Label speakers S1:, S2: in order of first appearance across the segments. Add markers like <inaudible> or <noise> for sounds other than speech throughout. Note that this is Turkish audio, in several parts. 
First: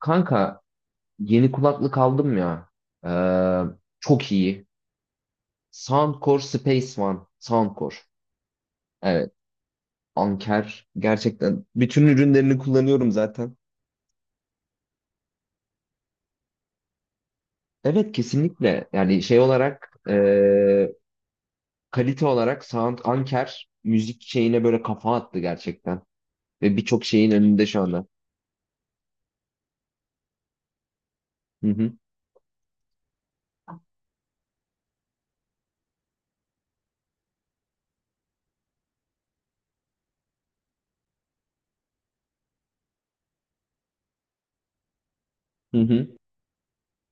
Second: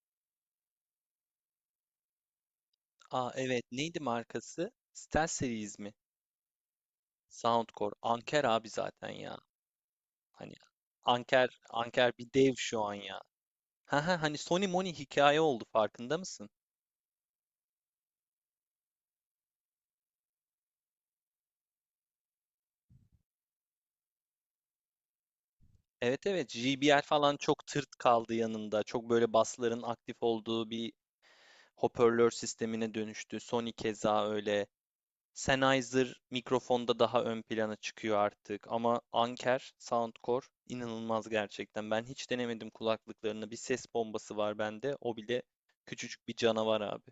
S1: Kanka, yeni kulaklık aldım ya. Ee,
S2: Aa evet neydi
S1: Çok iyi.
S2: markası? Stel Series mi?
S1: Soundcore Space One.
S2: Soundcore.
S1: Soundcore.
S2: Anker abi zaten
S1: Evet.
S2: ya. Hani
S1: Anker.
S2: Anker
S1: Gerçekten bütün
S2: Anker bir dev
S1: ürünlerini
S2: şu an
S1: kullanıyorum
S2: ya.
S1: zaten.
S2: Ha ha hani Sony Moni hikaye oldu farkında mısın?
S1: Evet, kesinlikle. Yani şey olarak, kalite olarak Sound Anker müzik şeyine böyle kafa attı gerçekten.
S2: Evet evet
S1: Ve
S2: JBL
S1: birçok şeyin
S2: falan çok
S1: önünde şu
S2: tırt
S1: anda.
S2: kaldı yanında. Çok böyle basların aktif olduğu bir
S1: Hı hı.
S2: hoparlör sistemine dönüştü. Sony keza öyle. Sennheiser mikrofonda daha ön plana çıkıyor artık ama Anker, Soundcore inanılmaz gerçekten. Ben hiç denemedim kulaklıklarını. Bir ses bombası var bende. O bile
S1: Hı hı.
S2: küçücük bir canavar abi.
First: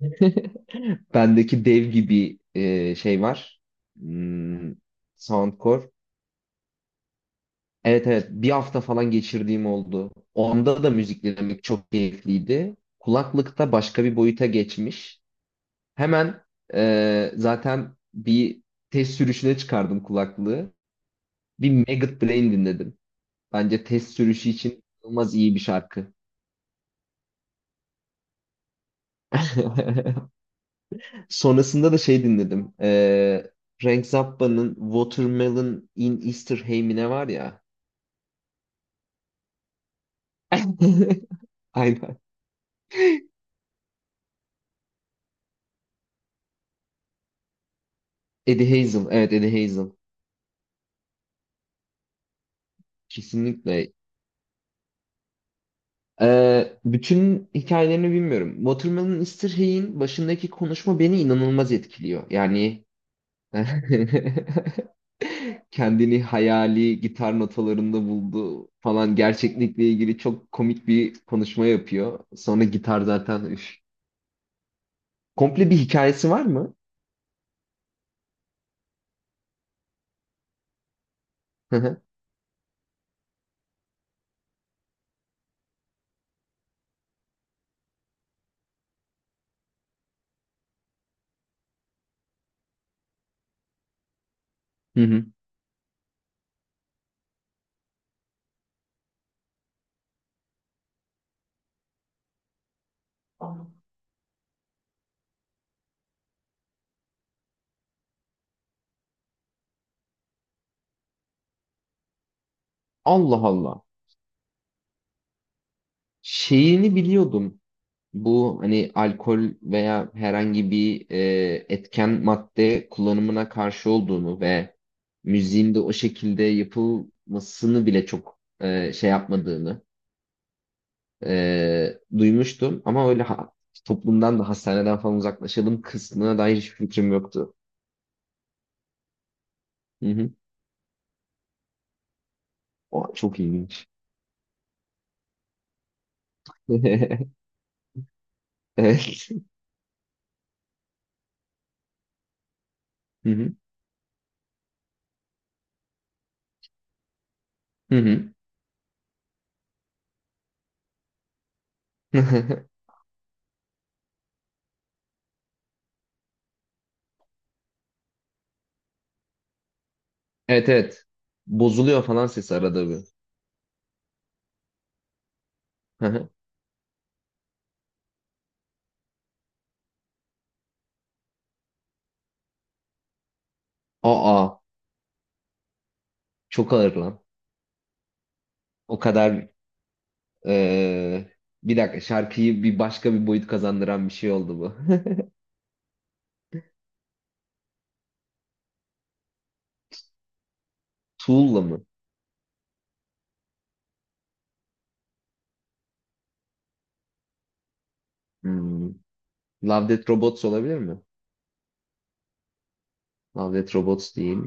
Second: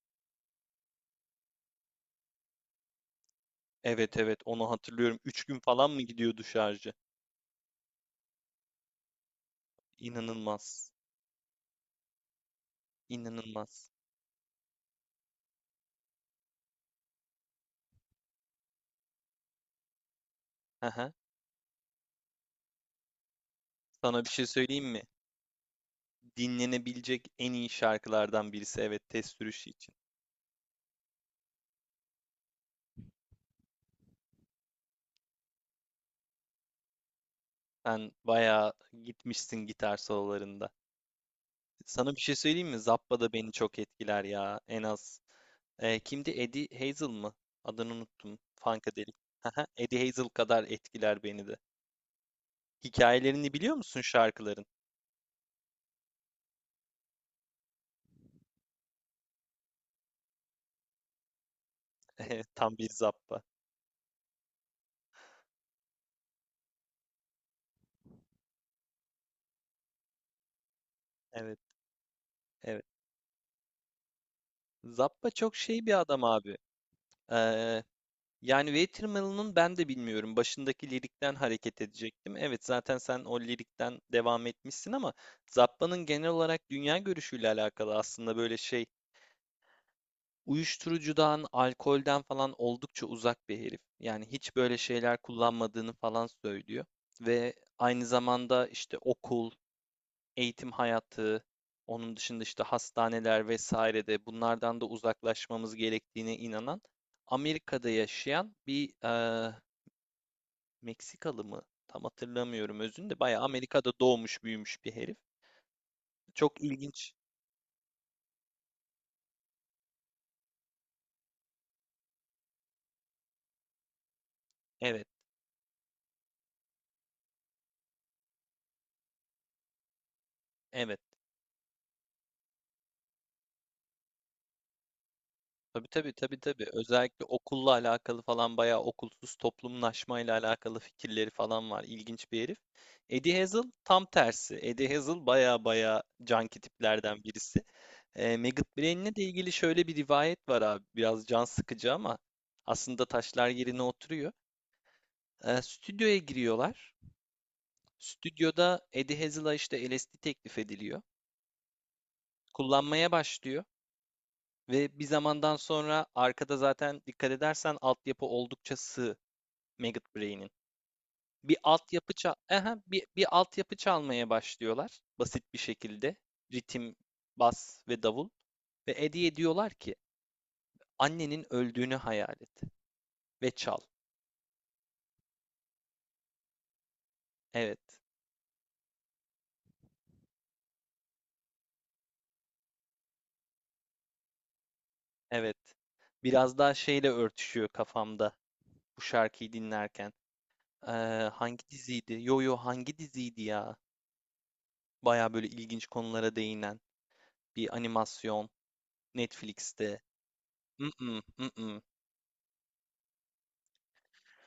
S1: <laughs> Bendeki dev gibi şey var.
S2: Evet evet onu
S1: Hmm,
S2: hatırlıyorum. 3 gün
S1: Soundcore.
S2: falan mı gidiyordu şarjı?
S1: Evet, evet, bir hafta falan geçirdiğim oldu. Onda da
S2: İnanılmaz.
S1: müzik dinlemek çok keyifliydi. Kulaklıkta
S2: İnanılmaz.
S1: başka bir boyuta geçmiş. Hemen, zaten bir test sürüşüne çıkardım kulaklığı.
S2: Aha.
S1: Bir Maggot Brain dinledim. Bence test
S2: Sana bir şey
S1: sürüşü için
S2: söyleyeyim mi?
S1: inanılmaz iyi bir şarkı.
S2: Dinlenebilecek en iyi şarkılardan birisi evet test sürüşü için.
S1: <laughs> Sonrasında da şey dinledim. Frank Zappa'nın Watermelon in Easter Hay mi ne var ya.
S2: Sen bayağı gitmişsin gitar sololarında.
S1: <laughs>
S2: Sana
S1: Aynen.
S2: bir şey söyleyeyim mi? Zappa da beni çok etkiler ya. En az. Kimdi? Eddie Hazel mı? Adını unuttum.
S1: Eddie Hazel.
S2: Funkadelic.
S1: Evet, Eddie
S2: Haha,
S1: Hazel.
S2: Eddie Hazel kadar etkiler beni de. Hikayelerini biliyor
S1: Kesinlikle.
S2: musun şarkıların?
S1: Bütün hikayelerini bilmiyorum. Watermelon Mr. Hay'in başındaki konuşma beni inanılmaz etkiliyor.
S2: <laughs> Tam
S1: Yani
S2: bir Zappa.
S1: <laughs> kendini hayali gitar notalarında buldu falan, gerçeklikle ilgili çok komik bir
S2: Evet,
S1: konuşma yapıyor. Sonra
S2: evet.
S1: gitar zaten üf.
S2: Zappa çok
S1: Komple bir
S2: şey bir adam
S1: hikayesi var
S2: abi.
S1: mı?
S2: Ee, Yani Watermelon'un ben de bilmiyorum. Başındaki lirikten
S1: Hı
S2: hareket
S1: hı.
S2: edecektim. Evet, zaten sen o lirikten devam etmişsin ama Zappa'nın genel olarak dünya görüşüyle alakalı aslında böyle şey uyuşturucudan, alkolden falan oldukça uzak bir herif. Yani hiç böyle
S1: Hı
S2: şeyler
S1: hı.
S2: kullanmadığını falan söylüyor. Ve aynı zamanda işte okul, eğitim hayatı, onun dışında işte hastaneler vesaire de bunlardan da uzaklaşmamız gerektiğine inanan Amerika'da yaşayan bir Meksikalı mı? Tam hatırlamıyorum özünde.
S1: Allah
S2: Bayağı
S1: Allah.
S2: Amerika'da doğmuş büyümüş bir herif. Çok
S1: Şeyini
S2: ilginç.
S1: biliyordum. Bu hani alkol veya herhangi bir etken madde kullanımına karşı olduğunu ve
S2: Evet,
S1: müziğin de o şekilde yapılmasını bile çok şey yapmadığını
S2: evet.
S1: duymuştum. Ama toplumdan da hastaneden falan uzaklaşalım
S2: Tabii tabii
S1: kısmına
S2: tabii
S1: dair
S2: tabii.
S1: hiçbir fikrim
S2: Özellikle
S1: yoktu.
S2: okulla alakalı falan bayağı okulsuz
S1: Hı hı.
S2: toplumlaşmayla alakalı fikirleri falan var. İlginç bir herif.
S1: O
S2: Eddie
S1: çok
S2: Hazel
S1: ilginç.
S2: tam tersi. Eddie Hazel bayağı bayağı canki tiplerden
S1: <laughs>
S2: birisi. Maggot Brain'le de
S1: Evet.
S2: ilgili şöyle bir rivayet var abi. Biraz can sıkıcı ama aslında
S1: Hı
S2: taşlar
S1: hı.
S2: yerine oturuyor. Stüdyoya giriyorlar.
S1: Hı hı.
S2: Stüdyoda Eddie Hazel'a işte LSD teklif ediliyor.
S1: <laughs>
S2: Kullanmaya başlıyor. Ve bir zamandan sonra arkada zaten dikkat edersen altyapı oldukça sığ. Maggot Brain'in.
S1: Evet, evet.
S2: Bir
S1: Bozuluyor
S2: altyapı
S1: falan
S2: ça
S1: sesi
S2: Aha,
S1: arada bir.
S2: bir altyapı çalmaya başlıyorlar basit bir
S1: Hı
S2: şekilde.
S1: hı.
S2: Ritim, bas ve davul. Ve Eddie'ye diyorlar ki annenin öldüğünü hayal et ve çal.
S1: Aa, çok ağır lan.
S2: Evet,
S1: O kadar Ee, bir dakika şarkıyı bir başka bir boyut kazandıran bir şey oldu bu.
S2: evet. Biraz daha şeyle örtüşüyor kafamda bu şarkıyı dinlerken. Ee,
S1: <laughs> Tool'la
S2: Hangi
S1: mı?
S2: diziydi? Yo yo hangi diziydi ya? Baya böyle ilginç konulara değinen bir animasyon
S1: Hmm. Love
S2: Netflix'te.
S1: Death Robots olabilir mi?
S2: Mm-mm, mm-mm.
S1: Love Death Robots değil.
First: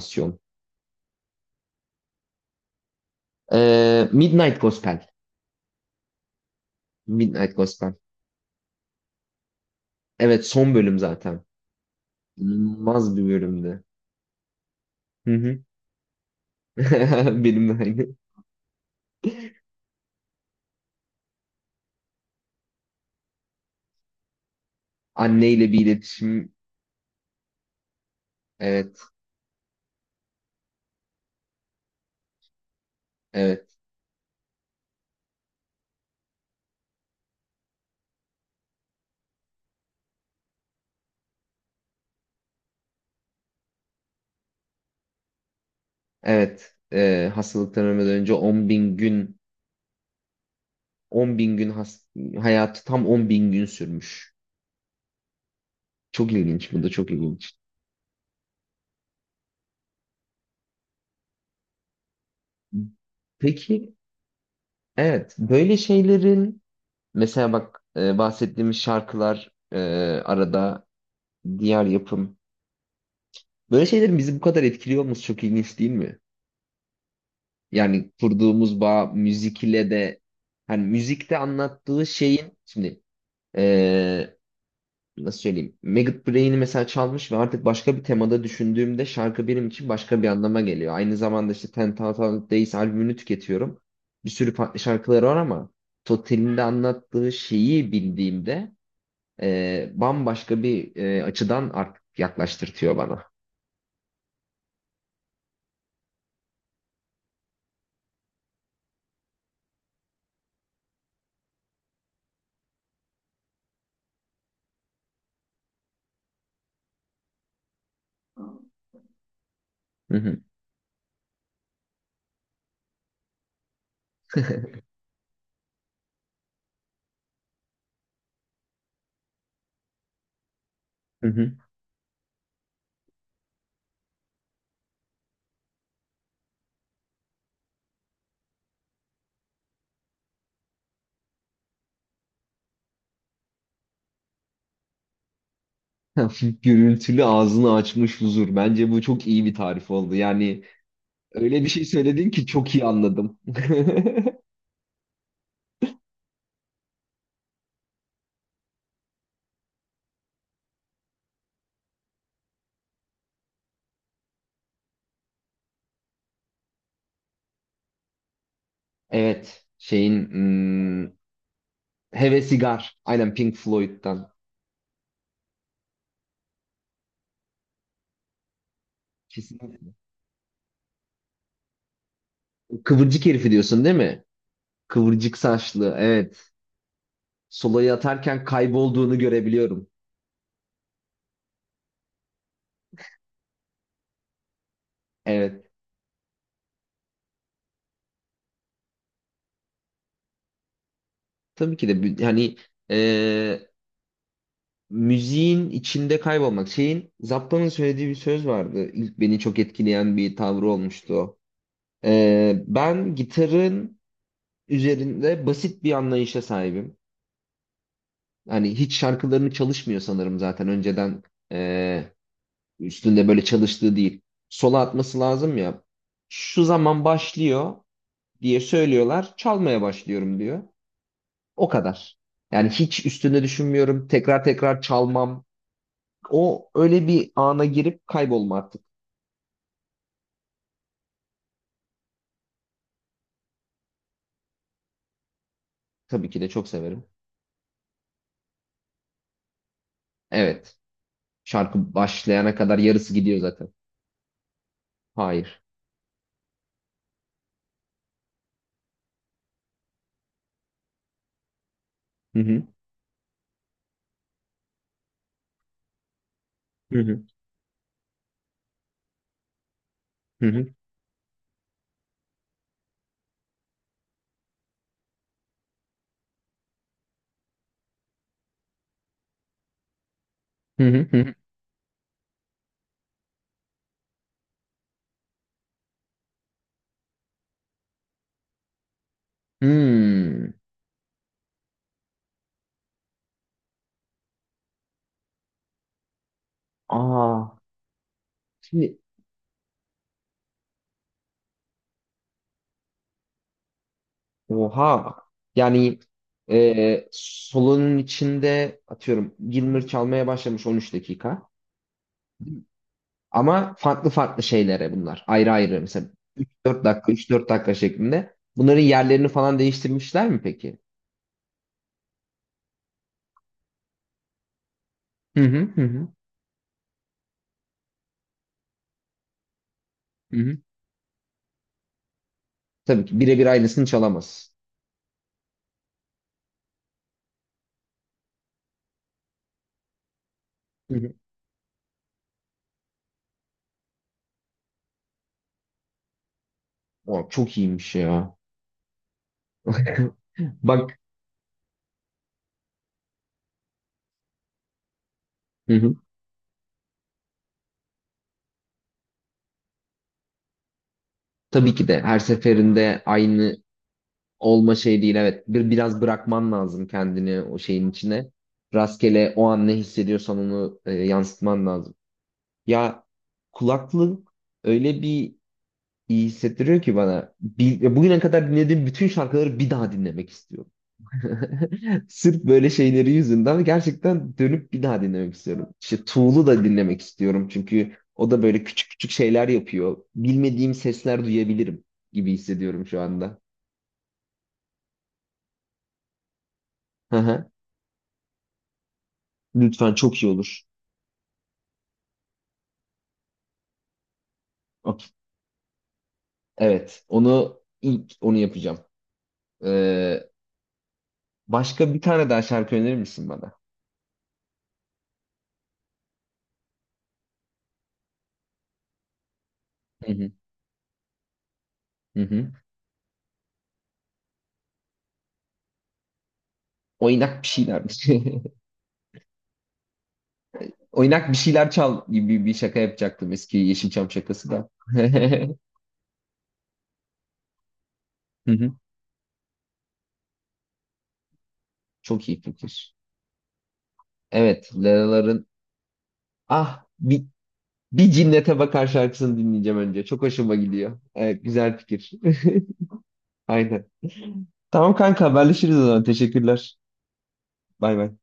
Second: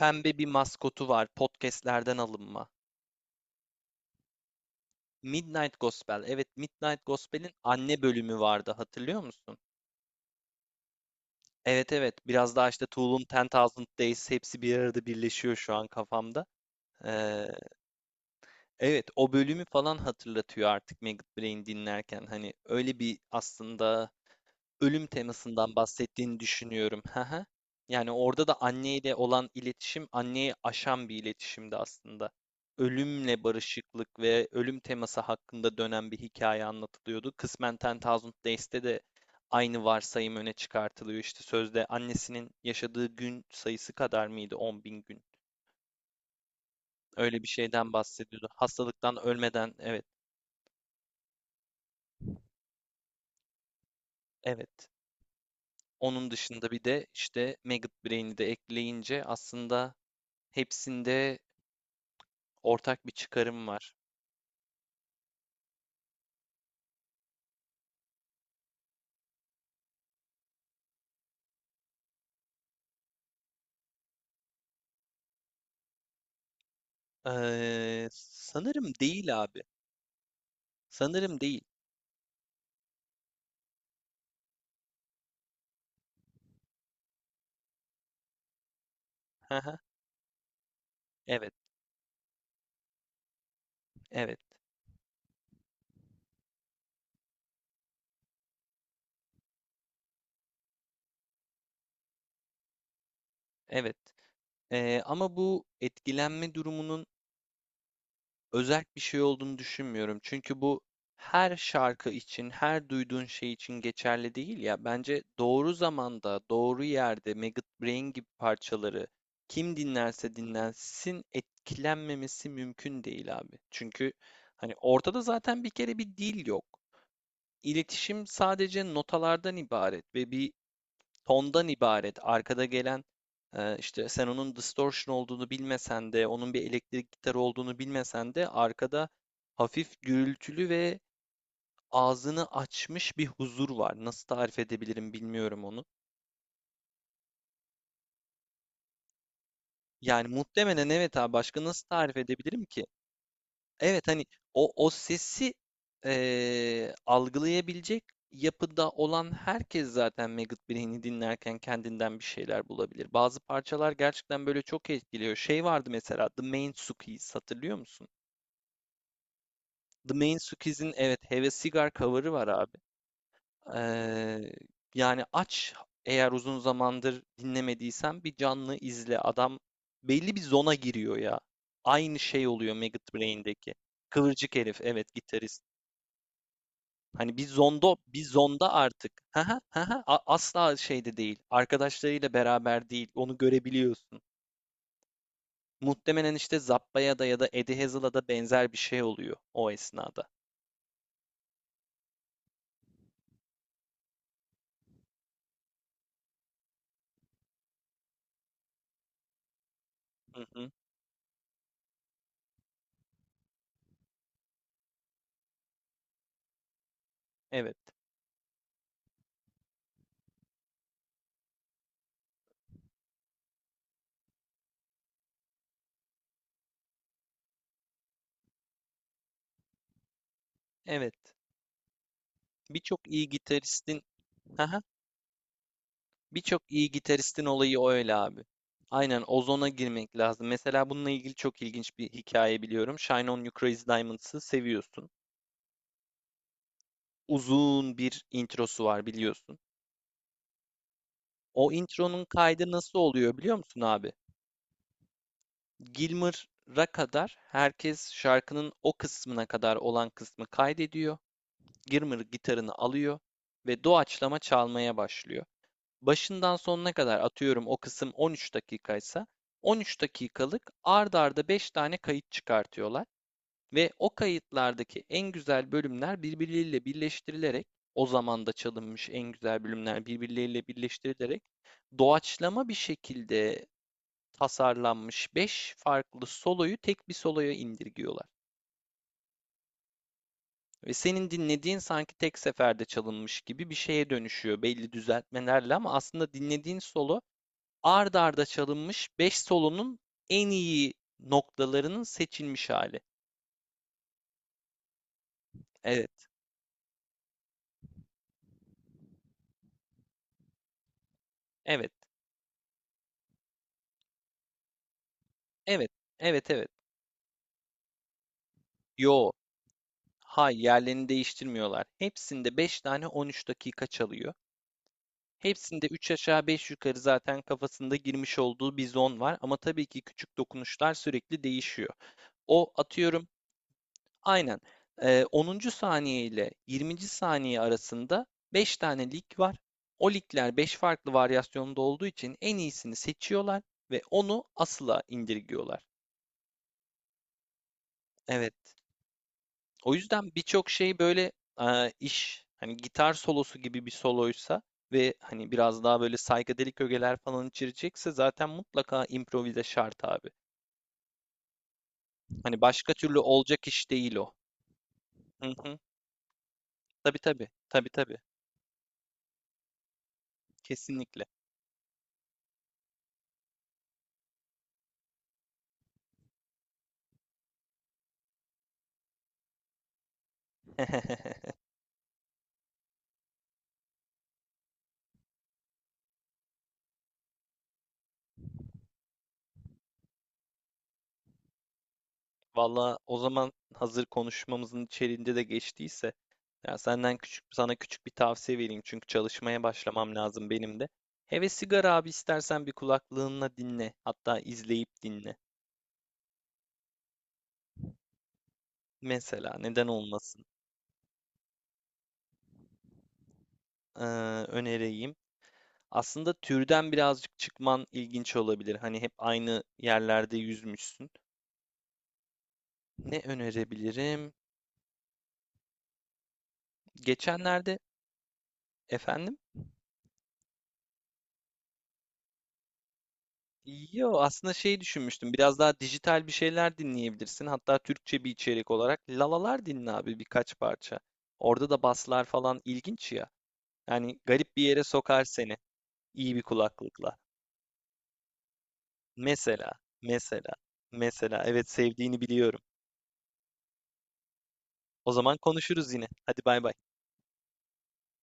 S2: Pembe bir maskotu var. Podcast'lerden alınma.
S1: Midnight Gospel.
S2: Midnight Gospel. Evet, Midnight Gospel'in
S1: Midnight Gospel.
S2: anne bölümü vardı. Hatırlıyor musun?
S1: Evet, son bölüm zaten.
S2: Evet evet. Biraz daha işte
S1: İnanılmaz
S2: Tool'un
S1: bir bölümdü.
S2: 10,000 Days hepsi bir arada
S1: Hı
S2: birleşiyor
S1: hı.
S2: şu an kafamda.
S1: <laughs>
S2: Ee,
S1: Benim de aynı.
S2: evet o bölümü falan hatırlatıyor artık Maggot Brain dinlerken. Hani öyle bir aslında ölüm
S1: Anneyle
S2: temasından
S1: bir
S2: bahsettiğini
S1: iletişim.
S2: düşünüyorum. Hı hı. Yani orada da
S1: Evet.
S2: anneyle olan iletişim anneyi aşan bir iletişimdi aslında. Ölümle
S1: Evet.
S2: barışıklık ve ölüm teması hakkında dönen bir hikaye anlatılıyordu. Kısmen Ten Thousand Days'te de aynı varsayım öne çıkartılıyor. İşte sözde annesinin yaşadığı gün sayısı kadar mıydı? 10 bin gün.
S1: Evet.
S2: Öyle bir
S1: Hastalıktan
S2: şeyden
S1: ölmeden önce
S2: bahsediyordu.
S1: 10 bin
S2: Hastalıktan
S1: gün
S2: ölmeden evet,
S1: 10 bin gün has- hayatı tam 10 bin gün sürmüş.
S2: evet. Onun
S1: Çok
S2: dışında
S1: ilginç. Bu
S2: bir
S1: da
S2: de
S1: çok ilginç.
S2: işte Maggot Brain'i de ekleyince aslında hepsinde ortak bir çıkarım var.
S1: Peki, evet, böyle şeylerin, mesela bak, bahsettiğimiz şarkılar, e, arada diğer yapım böyle şeylerin bizi bu kadar etkiliyor olması çok ilginç değil mi? Yani kurduğumuz
S2: Sanırım
S1: bağ
S2: değil abi.
S1: müzik ile de, hani müzikte
S2: Sanırım değil.
S1: anlattığı şeyin şimdi, e, nasıl söyleyeyim, Maggot Brain'i mesela çalmış ve artık başka bir temada düşündüğümde şarkı benim
S2: Haha,
S1: için başka bir anlama geliyor. Aynı
S2: evet,
S1: zamanda işte Ten Thousand Days albümünü tüketiyorum. Bir
S2: evet,
S1: sürü farklı şarkıları var ama Total'in de anlattığı şeyi bildiğimde bambaşka bir açıdan artık yaklaştırtıyor bana.
S2: evet. Ama bu etkilenme durumunun özel bir şey olduğunu düşünmüyorum. Çünkü bu her şarkı için, her duyduğun şey için geçerli değil ya. Bence doğru zamanda, doğru yerde Maggot Brain gibi parçaları kim
S1: Hı
S2: dinlerse
S1: hı.
S2: dinlensin etkilenmemesi mümkün değil abi. Çünkü hani ortada zaten bir kere bir dil yok. İletişim sadece notalardan ibaret ve bir
S1: Hı hı.
S2: tondan ibaret. Arkada gelen işte sen onun distortion olduğunu bilmesen de, onun bir elektrik gitarı olduğunu bilmesen de arkada hafif gürültülü ve ağzını açmış bir huzur var. Nasıl tarif edebilirim bilmiyorum onu.
S1: <laughs> Hafif gürültülü ağzını açmış huzur. Bence bu çok iyi bir tarif oldu.
S2: Yani
S1: Yani
S2: muhtemelen evet abi başka
S1: öyle bir şey
S2: nasıl tarif
S1: söyledin ki
S2: edebilirim
S1: çok iyi
S2: ki?
S1: anladım. <laughs>
S2: Evet hani o sesi algılayabilecek yapıda olan herkes zaten Maggot Brain'i dinlerken kendinden bir şeyler bulabilir. Bazı parçalar gerçekten böyle çok etkiliyor. Şey vardı mesela The Mainsuki's hatırlıyor musun?
S1: Evet,
S2: The
S1: şeyin
S2: Mainsuki's'in evet Have a Cigar cover'ı var abi.
S1: Hevesigar. Aynen, Pink Floyd'dan.
S2: Eee, Yani aç eğer uzun zamandır dinlemediysen bir canlı izle. Adam
S1: Kesinlikle.
S2: belli bir zona giriyor ya. Aynı şey oluyor Maggot
S1: Kıvırcık herifi
S2: Brain'deki.
S1: diyorsun değil mi?
S2: Kıvırcık herif evet
S1: Kıvırcık
S2: gitarist.
S1: saçlı. Evet.
S2: Hani bir
S1: Solo'yu
S2: zondo, bir
S1: atarken
S2: zonda artık.
S1: kaybolduğunu
S2: Hı hı,
S1: görebiliyorum.
S2: A- Asla şeyde değil. Arkadaşlarıyla beraber değil. Onu görebiliyorsun.
S1: Evet.
S2: Muhtemelen işte Zappa'ya da ya da Eddie Hazel'a da benzer bir şey oluyor o esnada.
S1: Hani, e, müziğin içinde kaybolmak. Şeyin, Zappa'nın söylediği bir söz vardı. İlk beni çok etkileyen bir
S2: Hı
S1: tavrı
S2: hı.
S1: olmuştu o. Ben gitarın üzerinde basit bir anlayışa sahibim.
S2: Evet.
S1: Hani hiç şarkılarını çalışmıyor sanırım zaten önceden. Üstünde böyle çalıştığı değil. Sola atması lazım ya. Şu zaman başlıyor diye söylüyorlar. Çalmaya başlıyorum diyor.
S2: Evet.
S1: O kadar. Yani
S2: Birçok
S1: hiç
S2: iyi
S1: üstünde
S2: gitaristin
S1: düşünmüyorum. Tekrar tekrar
S2: <laughs>
S1: çalmam.
S2: Birçok
S1: O
S2: iyi
S1: öyle bir
S2: gitaristin
S1: ana
S2: olayı o
S1: girip
S2: öyle abi.
S1: kaybolma artık.
S2: Aynen ozona girmek lazım. Mesela bununla ilgili çok ilginç bir hikaye biliyorum. Shine On You Crazy Diamonds'ı seviyorsun.
S1: Tabii ki de çok severim.
S2: Uzun bir introsu var biliyorsun.
S1: Evet.
S2: O
S1: Şarkı
S2: intronun
S1: başlayana
S2: kaydı
S1: kadar
S2: nasıl
S1: yarısı
S2: oluyor
S1: gidiyor
S2: biliyor
S1: zaten.
S2: musun abi?
S1: Hayır.
S2: Gilmour'a kadar herkes şarkının o kısmına kadar olan kısmı kaydediyor. Gilmour
S1: Hı hı.
S2: gitarını alıyor ve doğaçlama çalmaya başlıyor. Başından sonuna
S1: Hı
S2: kadar
S1: hı.
S2: atıyorum o kısım 13 dakikaysa 13
S1: Hı hı.
S2: dakikalık ard arda 5 tane kayıt çıkartıyorlar ve o kayıtlardaki en güzel bölümler birbirleriyle birleştirilerek o zaman da çalınmış en güzel bölümler birbirleriyle
S1: Hı hı. Hı hı.
S2: birleştirilerek doğaçlama bir şekilde tasarlanmış 5 farklı soloyu tek bir soloya indirgiyorlar.
S1: Hmm.
S2: Ve senin dinlediğin sanki tek seferde çalınmış gibi bir şeye dönüşüyor belli düzeltmelerle ama aslında dinlediğin solo
S1: Aa.
S2: ard arda
S1: Şimdi
S2: çalınmış 5 solonun en iyi noktalarının seçilmiş hali.
S1: Oha. Yani
S2: Evet,
S1: solunun içinde, atıyorum, Gilmour çalmaya başlamış 13 dakika.
S2: evet,
S1: Ama farklı farklı şeylere bunlar. Ayrı ayrı
S2: evet,
S1: mesela
S2: evet, evet.
S1: 3-4 dakika 3-4 dakika şeklinde. Bunların yerlerini
S2: Yo,
S1: falan değiştirmişler mi
S2: hay
S1: peki?
S2: yerlerini değiştirmiyorlar. Hepsinde 5 tane 13 dakika çalıyor.
S1: Hı hı, hı
S2: Hepsinde
S1: hı.
S2: 3 aşağı beş yukarı zaten kafasında girmiş olduğu bir zon var. Ama tabii ki küçük
S1: Hı hı.
S2: dokunuşlar sürekli değişiyor. O
S1: Tabii ki
S2: atıyorum
S1: birebir aynısını çalamaz.
S2: aynen. 10. saniye ile 20. saniye arasında 5 tane lig var. O ligler 5
S1: Hı
S2: farklı
S1: hı.
S2: varyasyonda olduğu için en iyisini seçiyorlar ve onu asıla indirgiyorlar.
S1: O çok iyiymiş ya.
S2: Evet. O
S1: <laughs>
S2: yüzden birçok şey
S1: Bak,
S2: böyle iş hani gitar solosu gibi bir soloysa ve hani
S1: hı
S2: biraz
S1: hı.
S2: daha böyle psychedelic ögeler falan içirecekse zaten mutlaka improvize şart abi.
S1: Tabii ki de her
S2: Hani başka
S1: seferinde
S2: türlü
S1: aynı
S2: olacak iş değil o.
S1: olma şey değil evet.
S2: Hı hı.
S1: Biraz bırakman lazım
S2: Tabii
S1: kendini
S2: tabii.
S1: o
S2: Tabii
S1: şeyin
S2: tabii.
S1: içine. Rastgele o an ne hissediyorsan onu
S2: Kesinlikle.
S1: yansıtman lazım. Ya, kulaklık öyle bir iyi hissettiriyor ki bana. Bugüne kadar dinlediğim bütün şarkıları bir daha dinlemek istiyorum.
S2: <laughs>
S1: <laughs> Sırf böyle şeyleri yüzünden gerçekten dönüp bir daha dinlemek istiyorum. İşte Tool'u da dinlemek istiyorum çünkü o da böyle küçük küçük şeyler yapıyor. Bilmediğim sesler duyabilirim gibi hissediyorum
S2: Valla
S1: şu
S2: o
S1: anda.
S2: zaman hazır konuşmamızın içeriğinde de geçtiyse ya senden
S1: Hı
S2: küçük
S1: hı.
S2: sana küçük bir tavsiye vereyim çünkü çalışmaya
S1: Lütfen,
S2: başlamam
S1: çok iyi
S2: lazım
S1: olur.
S2: benim de. Hele sigara abi istersen bir kulaklığınla dinle hatta izleyip
S1: Okey.
S2: dinle.
S1: Evet. Onu ilk yapacağım.
S2: Mesela neden
S1: Ee,
S2: olmasın
S1: Başka bir tane daha şarkı önerir misin bana?
S2: ee, önereyim. Aslında türden birazcık çıkman ilginç olabilir. Hani hep aynı
S1: Hı hı.
S2: yerlerde yüzmüşsün.
S1: Hı hı.
S2: Ne önerebilirim?
S1: Oynak bir
S2: Geçenlerde
S1: şeyler.
S2: efendim?
S1: <laughs> Oynak bir şeyler çal gibi bir şaka yapacaktım, eski Yeşilçam
S2: Yo
S1: şakası
S2: aslında
S1: da.
S2: şey düşünmüştüm
S1: <laughs>
S2: biraz daha dijital bir şeyler dinleyebilirsin hatta Türkçe bir
S1: Hı
S2: içerik
S1: hı.
S2: olarak lalalar dinle abi birkaç parça orada da baslar
S1: Çok iyi
S2: falan
S1: fikir.
S2: ilginç ya yani garip bir
S1: Evet,
S2: yere sokar
S1: Leraların
S2: seni iyi bir
S1: ah
S2: kulaklıkla
S1: bir, bir cinnete bakar şarkısını
S2: mesela
S1: dinleyeceğim önce. Çok
S2: mesela
S1: hoşuma gidiyor.
S2: mesela
S1: Evet,
S2: evet
S1: güzel fikir.
S2: sevdiğini biliyorum
S1: <laughs> Aynen. Tamam
S2: o
S1: kanka,
S2: zaman
S1: haberleşiriz o
S2: konuşuruz
S1: zaman.
S2: yine hadi bay bay
S1: Teşekkürler. Bay bay.